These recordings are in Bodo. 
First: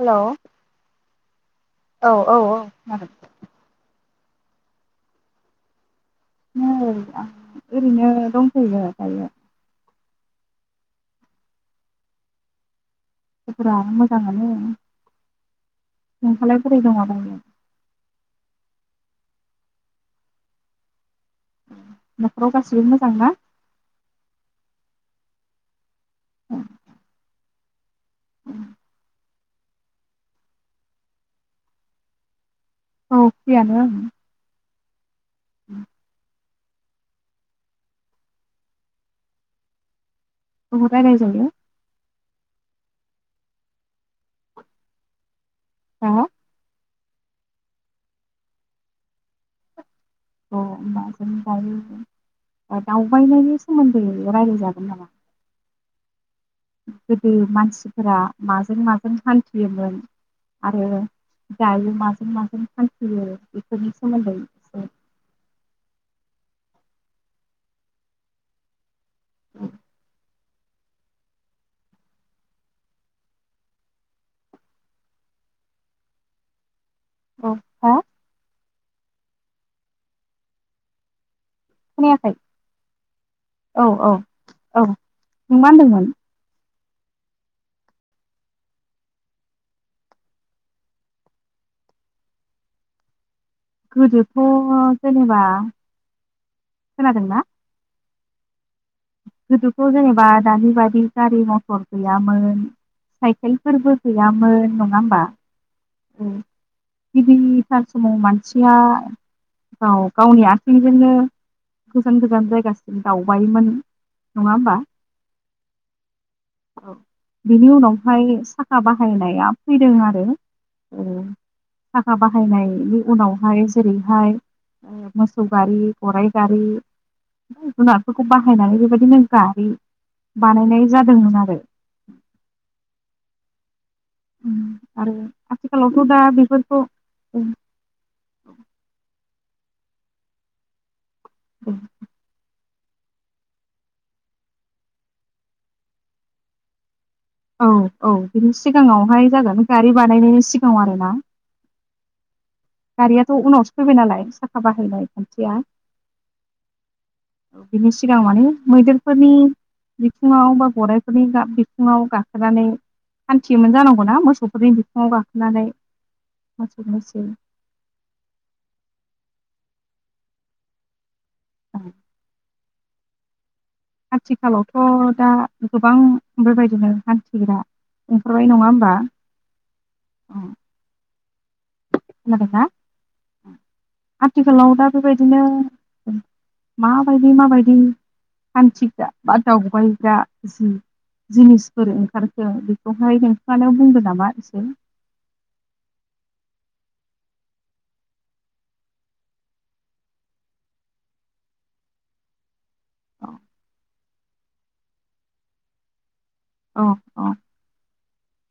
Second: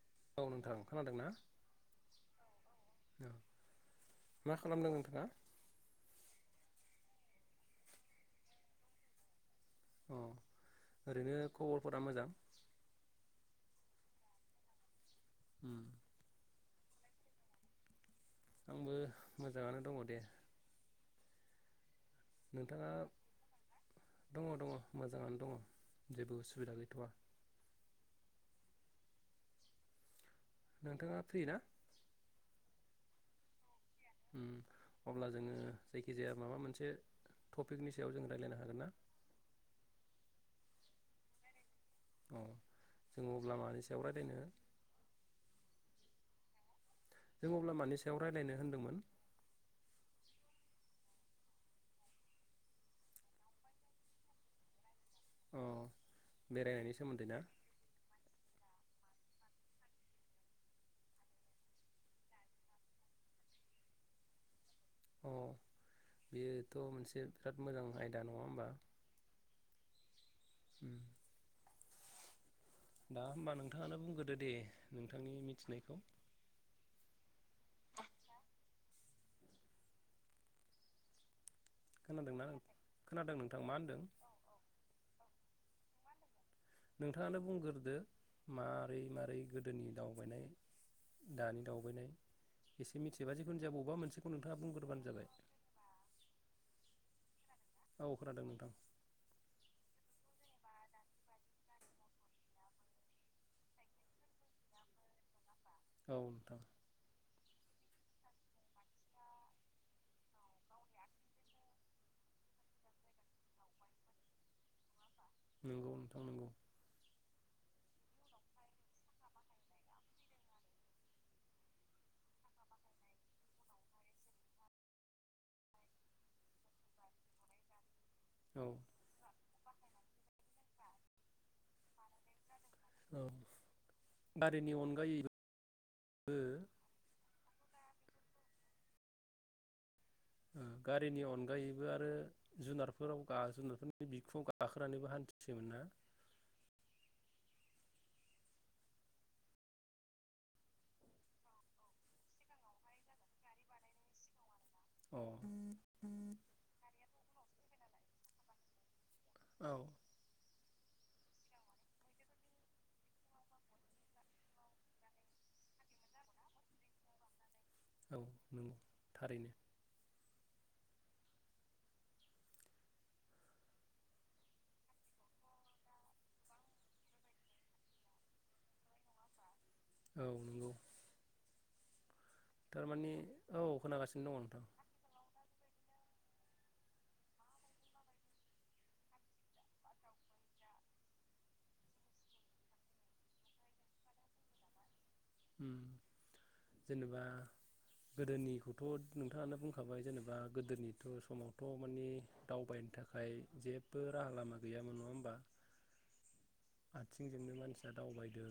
हेल' औ नोंथां खोनादोंना औ औ औ औ मा खालामदों नोंथाङा नोंथां आं ओरैनो दंथ'यो दायो अ ओरैनो खबरफोरा मोजां खबरफोरा मोजां मोनो उम नोंहालाय [unintelligible] आंबो मोजाङानो दङ' दे न'खराव गाससिबो नोंथाङा मोजांना दङ दङ मोजाङानो दङ जेबो उ सुबिदा गैथ'आ नोंथाङा फ्रि ना औ फ्रिआनो [inaudible] अब्ला जोङो जायखिजाया मा मोनसे टपिकनि सायाव जों रायलायनो हागोन ना औ रायलाय जायो अ जोङ अब्ला मानि सायाव रायलायनो हा जों अब्ला मानि सायाव रायलायनो होनदोंमोन औ [unintelligible] जों जायो दावबायनायनि सोमोन्दै रायलायजागोन नामा अ बेरायनायनि सोमोन्दै गोदो ना मानसिफोरा माजों माजों हान्थियोमोन आरो दायो माजों माजों हान्थियो बेफोरनि सोमोन्दै एसे अ बेयोथ' मोनसे बिराद मोजां आयदा नङा होमबा औ [unintelligible] उ [unintelligible] दा होमबा नोंथाङानो बुंग्रोदो दे नोंथांनि मिथिनायखौ अ हा खोनायाखै खोनादोंना खोनादों नोंथां मा औ होनदों औ औ नों मा होनदोंमोन नोंथाङानो बुंग्रोदो मारै मारै गोदोनि दावबायनाय दानि दावबायनाय एसे मिथि जिकुनु जाया बबेबा मोनसेखौ गोदोथ' नोंथाङा बुंगोरबानो जाबाय जेनेबा खोनादोंना औ खोनादों नोंथां गोदोथ' जेनेबा दानि बादि गारि मथर गैयामोन साइकेलफोरबो गैयामोन नङा होमबा औ नोंथां सान समाव मानसिया गाव गावनि आथिंजोंनो गोजान गोजान जायगासिम दावबायोमोन नङा होमबा नंगौ नोंथां नंगौ बिनि उनाव बेहाय साखा बाहायनाया फैदों आरो साखा बाहायनायनि उनावहाय जेरैहाय मोसौ गारि गराइ गारि जुनार खौ औ बाहायनानै बेबायदिनो गारि बानायनाय जादोंमोन आरो औ गारिनि आरो अनगायैबो आथिखालावथ' दा बेफोरखौ औ ओ गा रिनि अनगायैबो आरो जुनारफोराव गा जुनारफोरनि बिखुङाव गाखोनानैबो हान्थियोमोन ना औ औ बिनि सिगाङावहाय जागोन गारि बानायनायनि सिगाङाव आरोना गारियाथ' उनावसो फैबाय नालाय हाबाहैनाय अ खान्थिया बिनि सिगां माने मैदेर फोरनि औ बिथिङाव बा गराइफोरनि बिखुङाव गाखोनानै हान्थियोमोन जानांगौना मोसौफोरनि बिखुङाव गाखोनानै मोसौ मैसो औ नोंगौ थारैनो औ आथिखालावथ' दा गोबां बेबायदिनो हान्थिग्रा ओंखारबाय नङा होमबा औ नोंगौ खोनादों ना? औ खोनागासिनो दङ नोंथां आथिखालाव दा बेबायदिनो माबायदि माबायदि हान्थिग्रा बा दावबायग्रा जि- जिनिसफोर ओंखारखो बेखौहाय नोंथाङानो बुंदो नामा एसे ओम जेनेबा गोदोनिखौथ' नोंथाङानो बुंखाबाय जेनेबा गोदोनिथ' समावथ' माने दावबायनो थाखाय औ जेबो राहा लामा गैयामोन नङा होमबा औ औ आथिंजोंनो मानसिया दावबाय ओ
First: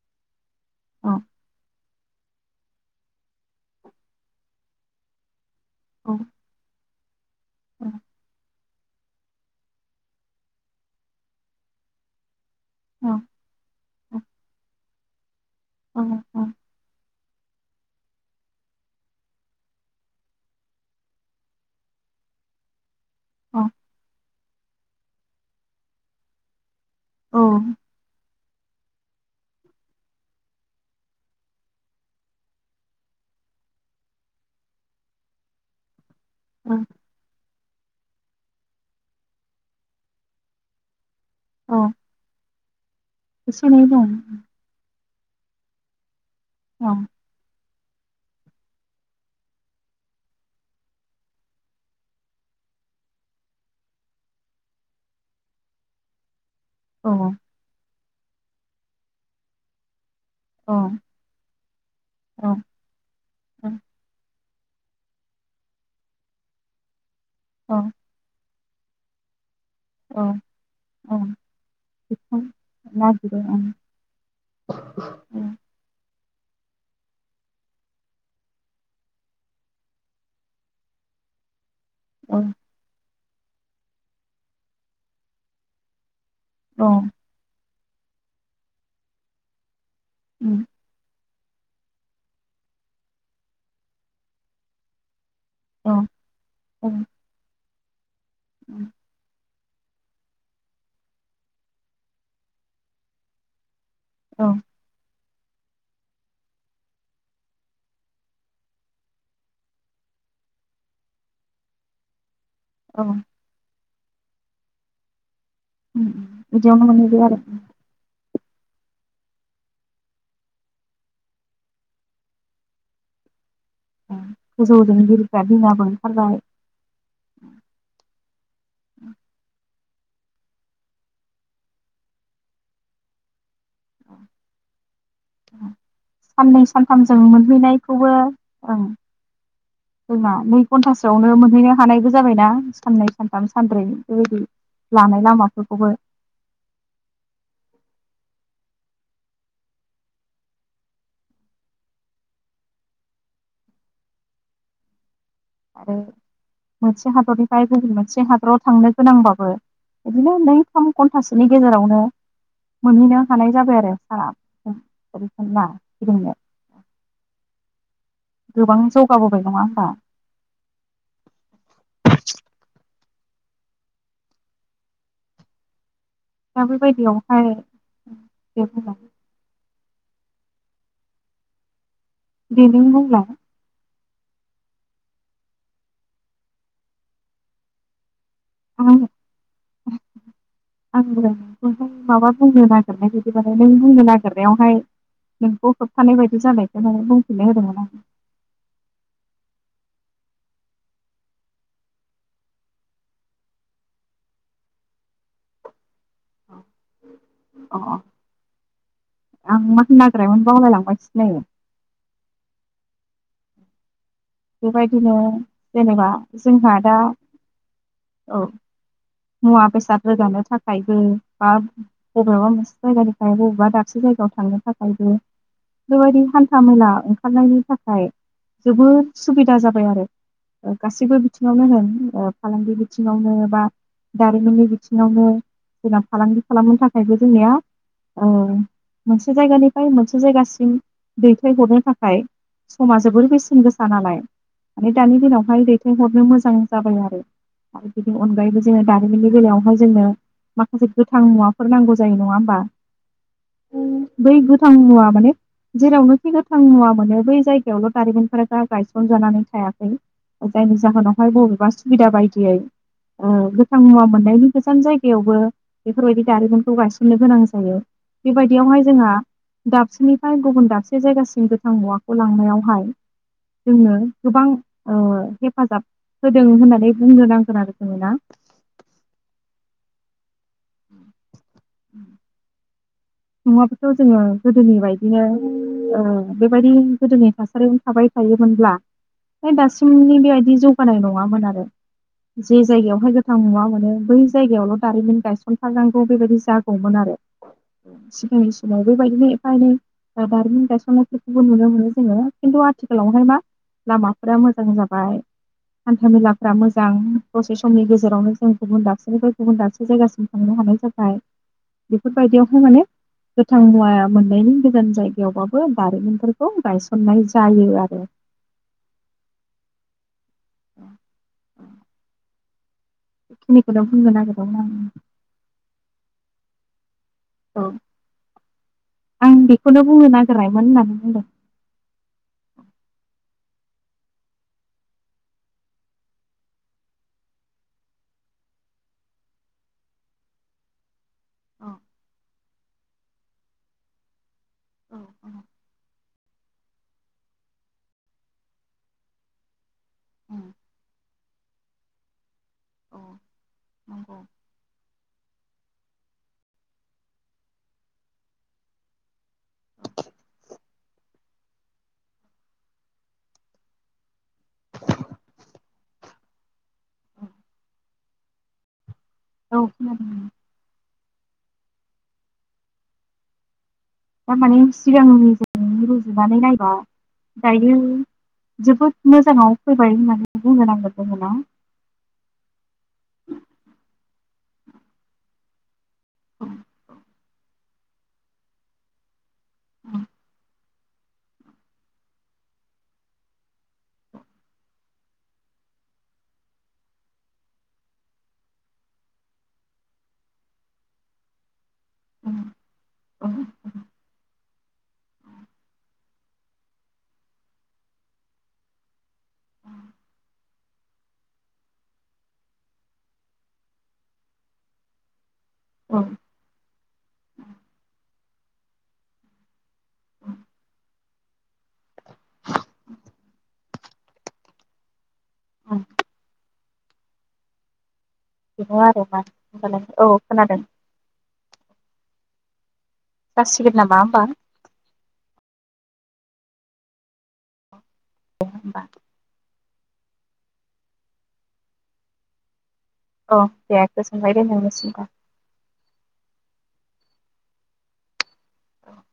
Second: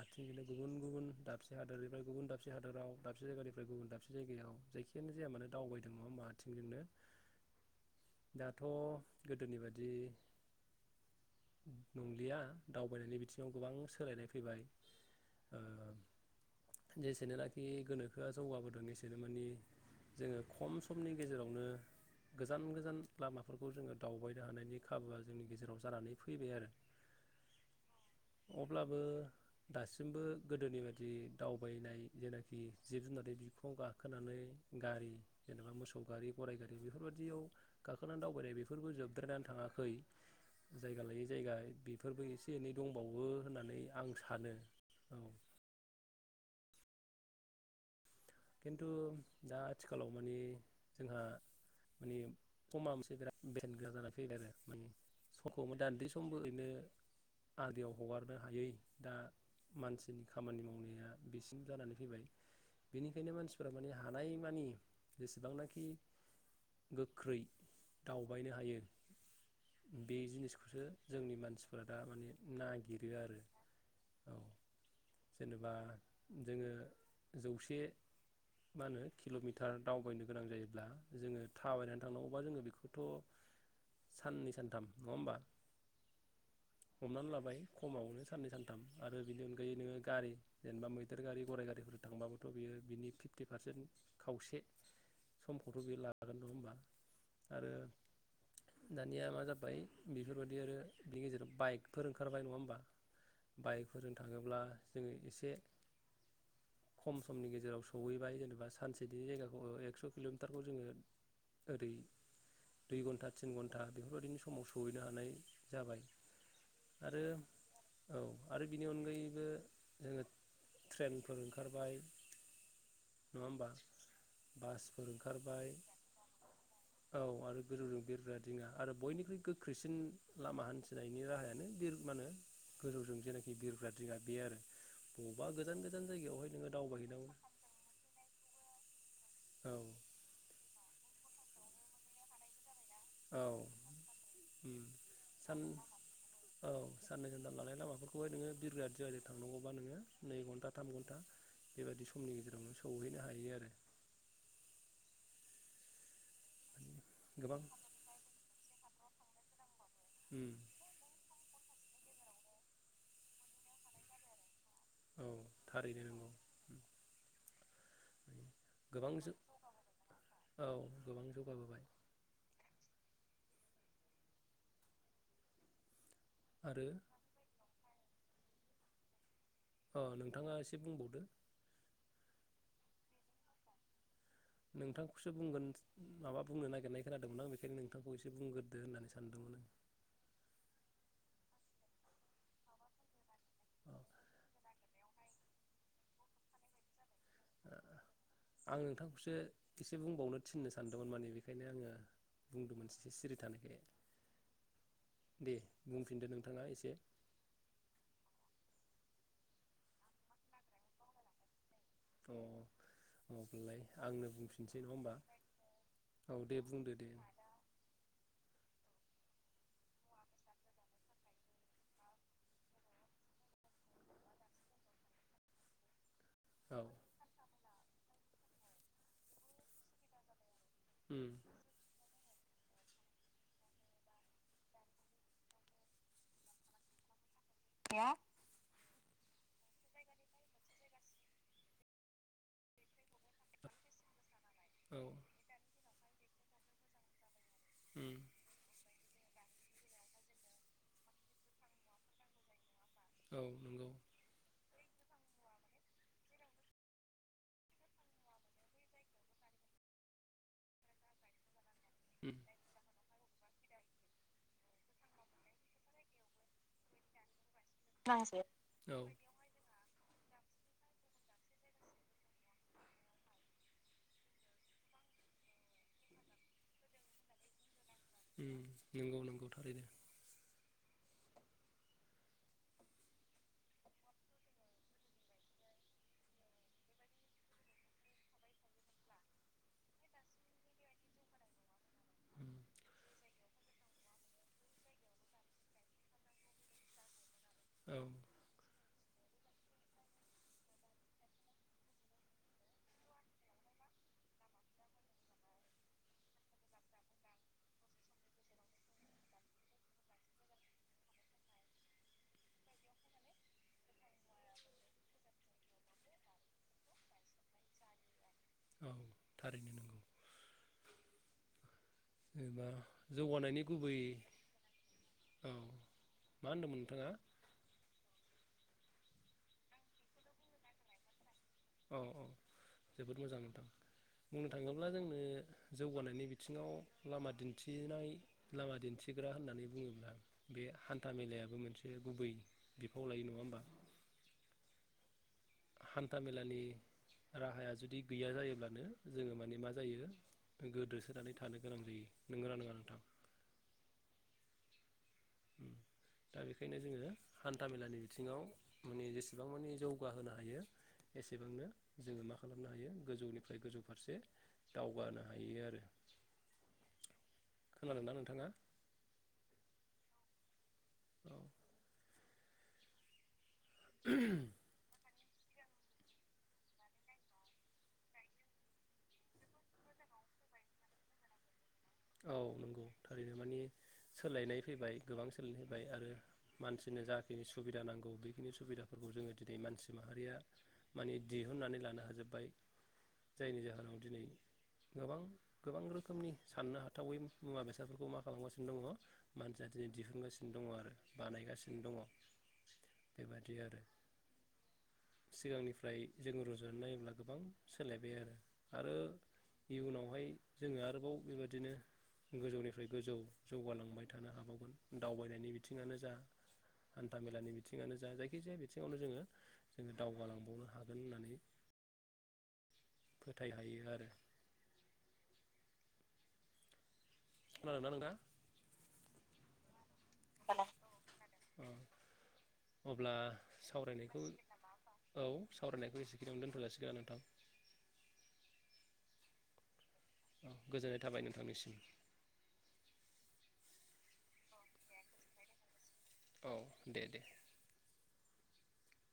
आथिंजोंनो गुबुन गुबुन औ दाबसे हादोरनिफ्राय गुबुन दाबसे हादराव दाबसे जायगानिफ्राय गुबुन दाबसे जायगायाव जायखियानो जाया मानो औ दावबायदोंमोन आथिंजोंनो औ दाथ' गोदोनि बादि नंलिया औ दावबायनायनि बिथिङाव गोबां सोलायनाय फैबाय अ एसेनोनाखि गोनोखोआ जौगाबोदों एसेनो माने जोङो खम समनि गेजेरावनो गोजान गोजान लामाफोरखौ जोङो दावबाय फानो हानायनि खाबुआ जोंनि गेजेराव जानानै फैबाय आरो औ अब्लाबो दासिमबो गोदोनि बायदि बि दावबायनाय जेनाखि जिब जुनारनि बिखुङाव गाखोनानै गारि जेनेबा मोसौ गारि गरायगारि औ बेफोरबायदियाव गाखोनानै दावबायनाय बेफोरबो जोबद्रायनानै थाङाखै जायगा लायै जायगा औ बेफोरबो एसे एनै दंबावो एसे होननानै एनै आं दं सानो [unintelligible] औ खिन्थु दा आथिखालाव माने जोंहा माने समा मोनसे बिराद बेसेन गोसा जानानै फैबाय आरो माने समखौ [unintelligible] समबो बिदिनो औ आद्रियाव हगार नो हायै दा मानसिनि खामानि औ मावनाया बेसिम जानानै फैबाय औ बेनिखायनो मानसिफोरा माने हानाय मानि जेसेबांनाखि गो गोख्रै औ दावबायनो हायो बे औ जिनिसखौसो औ जोंनि मानसिफोरा दा माने बेखौ नागिरो आरो औ जेनेबा जोङो जौसे बे मा होनो किल'मिटार दावबायनो गोनां जायोब्ला जोङो थाबायनानै औ औ थांनांगौबा जोङो बेखौथ' साननै सानथाम नङा होमबा औ हमनानै लाबाय खमावनो साननै सानथाम आरो बिनि अनगायै नोङो गारि उम जेनेबा मै रेल गारि गराइ गारिफोर थांबाबो थ' बियो बिनि फिफ्टि पारसेन्ट खावसे समखौथ' औ बे लागोनल' होनोमबा उम आरो दानिया मा जाख ओमफ्राय बेफोरबायदि आरो बिनि गेजेराव बाइकफोर ओंखारबाय नङा होमबा बाइक फोरजों औ थाङोब्ला जोङो एसे से खम समनि गेजेराव सहैबाय जेनेबा सानसेनि जायगाखौ एक्स' किल'मिटारखौ जोङो ओरै दुइ उम घन्टा थिन घन्टा बेफोरबायदिनो समाव सहैनो हानाय जाबाय ओम ओम बिदियावनोनो मोनहैबाय आरो ओम औ आरो बिनि अनगायैबो जोङो ट्रेनफोर ओंखारबाय नङा होमबा गोजौ बासफोर लिंगिरिफ्रा ओंखारबाय दिङाबो ओंखारबाय औ आरो गोजौजों बिरग्रा दिङा आरो बयनिख्रुइ गो ख्रैसिन लामा हान्थिनायनि राहायानो बिर मा होनो गोजौजों जेना बिरग्रा दिङा बे आरो बबावबा गोजान गोजान साननै जायगायावहाय सानथामजों दावबायहैनांगौ मोनहैनायखौबो औ औ जा [unintelligible] घन्टासेआवनो मोनहैनो हानायबो जाबायना साननै औ सानथाम सानब्रै बेबायदि उम लानाय सान लामाफोरखौबो बेखौहाय नोङो बिरगाआलि थांनांगौबा नोङो नै घन्टा थाम घन्टा बेबायदि समनि गेजेराव सौहैनो हायो आरो औ माने मोनसे गोबां हादरनिफ्राय गुबन मोनसे हादराव थांनो गोनांबाबो इदिनो उम नै थाम घन्टासो बिनि गेजेरावनो मोनहैनो हानाय जाबाय आरो सारा औ थारैनो नंगौ बिदिनो [unintelligible] गोबां नङा होमबा औ गोबां जौगाबोबाय दा आरो बेबायदियावहाय बेखौ अ नोंथाङा एसे बुंबावदो दि नों बुंला नोंथांखौसो बुंगोन माबा बुंनो नागिरनाय खोनादोंमोन आं बेखायनो नोंथांखौ एसे एसे बुंग्रोदो आं होननानै सानदोंमोन आं बेहाय माबा बुंनो नागिरनाय बायदिबाने नों बुंनो आं नागिरनायावहाय नोंखौ होबथानाय बायदि जानायखाय माने नों बुं आं नोंथांखौसो एसे बुंबावनो थिननो सानदोंमोन माने बेखायनो आङो बुंदोंमोन ए सिरि थानायखाय दे बुंफिनदो आं नोंथाङा एसे अ आं मा होनोनायग्रायमोन बावलायलांबाय सिलै [unintelligible] बुंफिनसै नङा बेबायदिनो होमबा जेनेबा औ दे जोंहा बुंदो दा दे औ मुवा बेसाद रोगानो थाखायबो बा बबेबा मोनसे जायगानिफ्राय बबेबा दाबसे जायगायाव थांनो थाखायबो बेबायदि हान्था औ मेला ओंखारनायनि थाखाय जोबोद सुबिदा जाबाय आरो गासैबो उम बिथिङावनो होन फालांगि बिथिङावनो बा दारिमिननि बिथिङावनो जोंना फालांगि खालामनो थाखायबो जोंनिया अ मोनसे जायगानि मोनसे जायगासिम दैथायहरनो थाखाय समास जोबोर बेसेन गोसा नालाय माने औ दानि दिनावहाय दैथायहरनो मोजां जाबाय आरो आरो उम बिनि अनगायैबो जोङो जारिमिननि बेलायावहाय जोंनो माखासे गोथां मुवाफोर नांगौ जायो नङा होमबा औ नंगौ बै गोथां मुवा माने जेरावनोखि गोथां मुवा मोनो बै जायगायावल' दारिमिनफोरा दा गायसनजानानै थायाखै जायनि जाहोनावहाय बबेबा सुबिदा उम बायदियै ओ बेख मुवा मोननायनि गोजान जायगायावबो बेफोरबायदि दारिमिनखौ गायसननो गोनां जायो बेबायदियावहाय औ जोंहा दाबसेनिफ्राय गुबुन दाबसे जायगासिम गोथां मुवाखौ लांनायावहाय जोंनो गोबां ओ हेफाजाब होदों होननानै बुंनो नांगोन आरो जोङो ना ओम नंगौ नंगौ थारैनो उम उम मुवाफोरखौ जोङो गोदोनि बायदिनो ओ बेबायदि गोदोनि थासारियावनो थाबाय थायोमोनब्ला दासिमनि बेबायदि जौगानाय नङामोन आरो उम जे जायगायावहाय गोथां नुवा मोनो बै जायगायावल' दारिमिन गायसनथारनांगौ बेबायदि जागौमोन आरो औ सिगांनि समाव बेबायदिनो एफा एनै दारिमिन गायसननायफोरखौबो नुनो मोनो जोङो खिन्थु आथिखालावहाय मा लामाफोरा मोजां जाबाय हान्था मेलाफोरा मोजां दसे समनि गेजेरावनो जों गुबुन दाबसेनिफ्राय गुबुन दाबसे जायगासिम थांनो हानाय जाबाय बेफोरबायदियाव माने गोथां मुवा मोननायनि गोजान जायगायावबाबो दारिमिनफोरखौ गायसननाय जायो आरो औ थारैनो नोंगौ अ अ एबा बेखिनिखौनो बुंगोन नागिरदोंमोन आं औ मा होनदोंमोन नोंथाङा? औ आं बेखौनो बुंनो नागिरनायमोन होननानै बुंदों औ औ जोबोद मोजां बुंनो थाङोब्ला जोंनो जौगानायनि बिथिङाव लामा दिन्थिनाय लामा दिन्थिग्रा होननानै बुङोब्ला बे हान्था मेलायाबो औ मोनसे गुबै बिफाव लायो नङा होमबा औ हान्था मेलानि राहाया जुदि गैया जायोब्लानो जोङो माने मा जायो औ गोदोसोनानै थानो गोनां जायो नोंगोना नोङा औ नोंथां नंगौ दा बेखायनो जोङो हान्थामेलानि बिथिङाव माने जेसेबां मानि जौगाहोनो हायो एसेबांनो जोङो मा खालामनो हायो गोजौनिफ्राय गोजौ फारसे दावगानो हायो आरो खोनादोंना नोंथाङा? औ खोनादों [unintelligible] थारमाने सिगांनि जों रुजुनानै नायबा दायो जोबोद मोजाङाव फैबाय होननानै बुंनो नांगिरदोंमोना औ नंगौ थारैनो माने बाय आरो मानसिनो जाखिनि सुबिदा नांगौ बेखिनि सुबिदाफोरखौ जोङो दिनै मानसि माहारिया माने दिहुनन्नानै लानो हाजोब्बाय जायनि जाहोनाव दिनै गोबां गोबां रोखोमनि साननो हा थावै मुवा बेसादफोरखौ मा खालामगासिनो दङ मानसिया दिनै दिहुनगासिनो दङ आरो बानायगासिन दङ बेबादि आरो सिगांनिफ्राय जोङो रुजुनानै नायोब्ला गोबां सोलायबाय आरो आरो इयुनावहाय जोङो आरोबाव बेबायदिनो गोजौनिफ्राय गोजौ जौगा लांबाय थानो हाबावगोन दावबायनायनि बिथिं आनो जा हान्था मेलानि बिथिंआनो जा जाय खि जाया बिथिङावनो जोङो जों गोन होन्नानै फोथायहायो आरो औ खोनादों ना नोंथाङा बेनो आरो ना होनबालाय औ खोनादों अ अब्ला जासिगोन नामा सावरायनायखौ होमबा [inaudible] औ सावरायनायखौ एसे यावनो दोनथ'लासिगोन नोंथां दे होमबा औ गोजोननाय थाबाय नोंथांनिसिम औ दे गोजोनबाय दे नोंनिसिमबो औ दे दे औ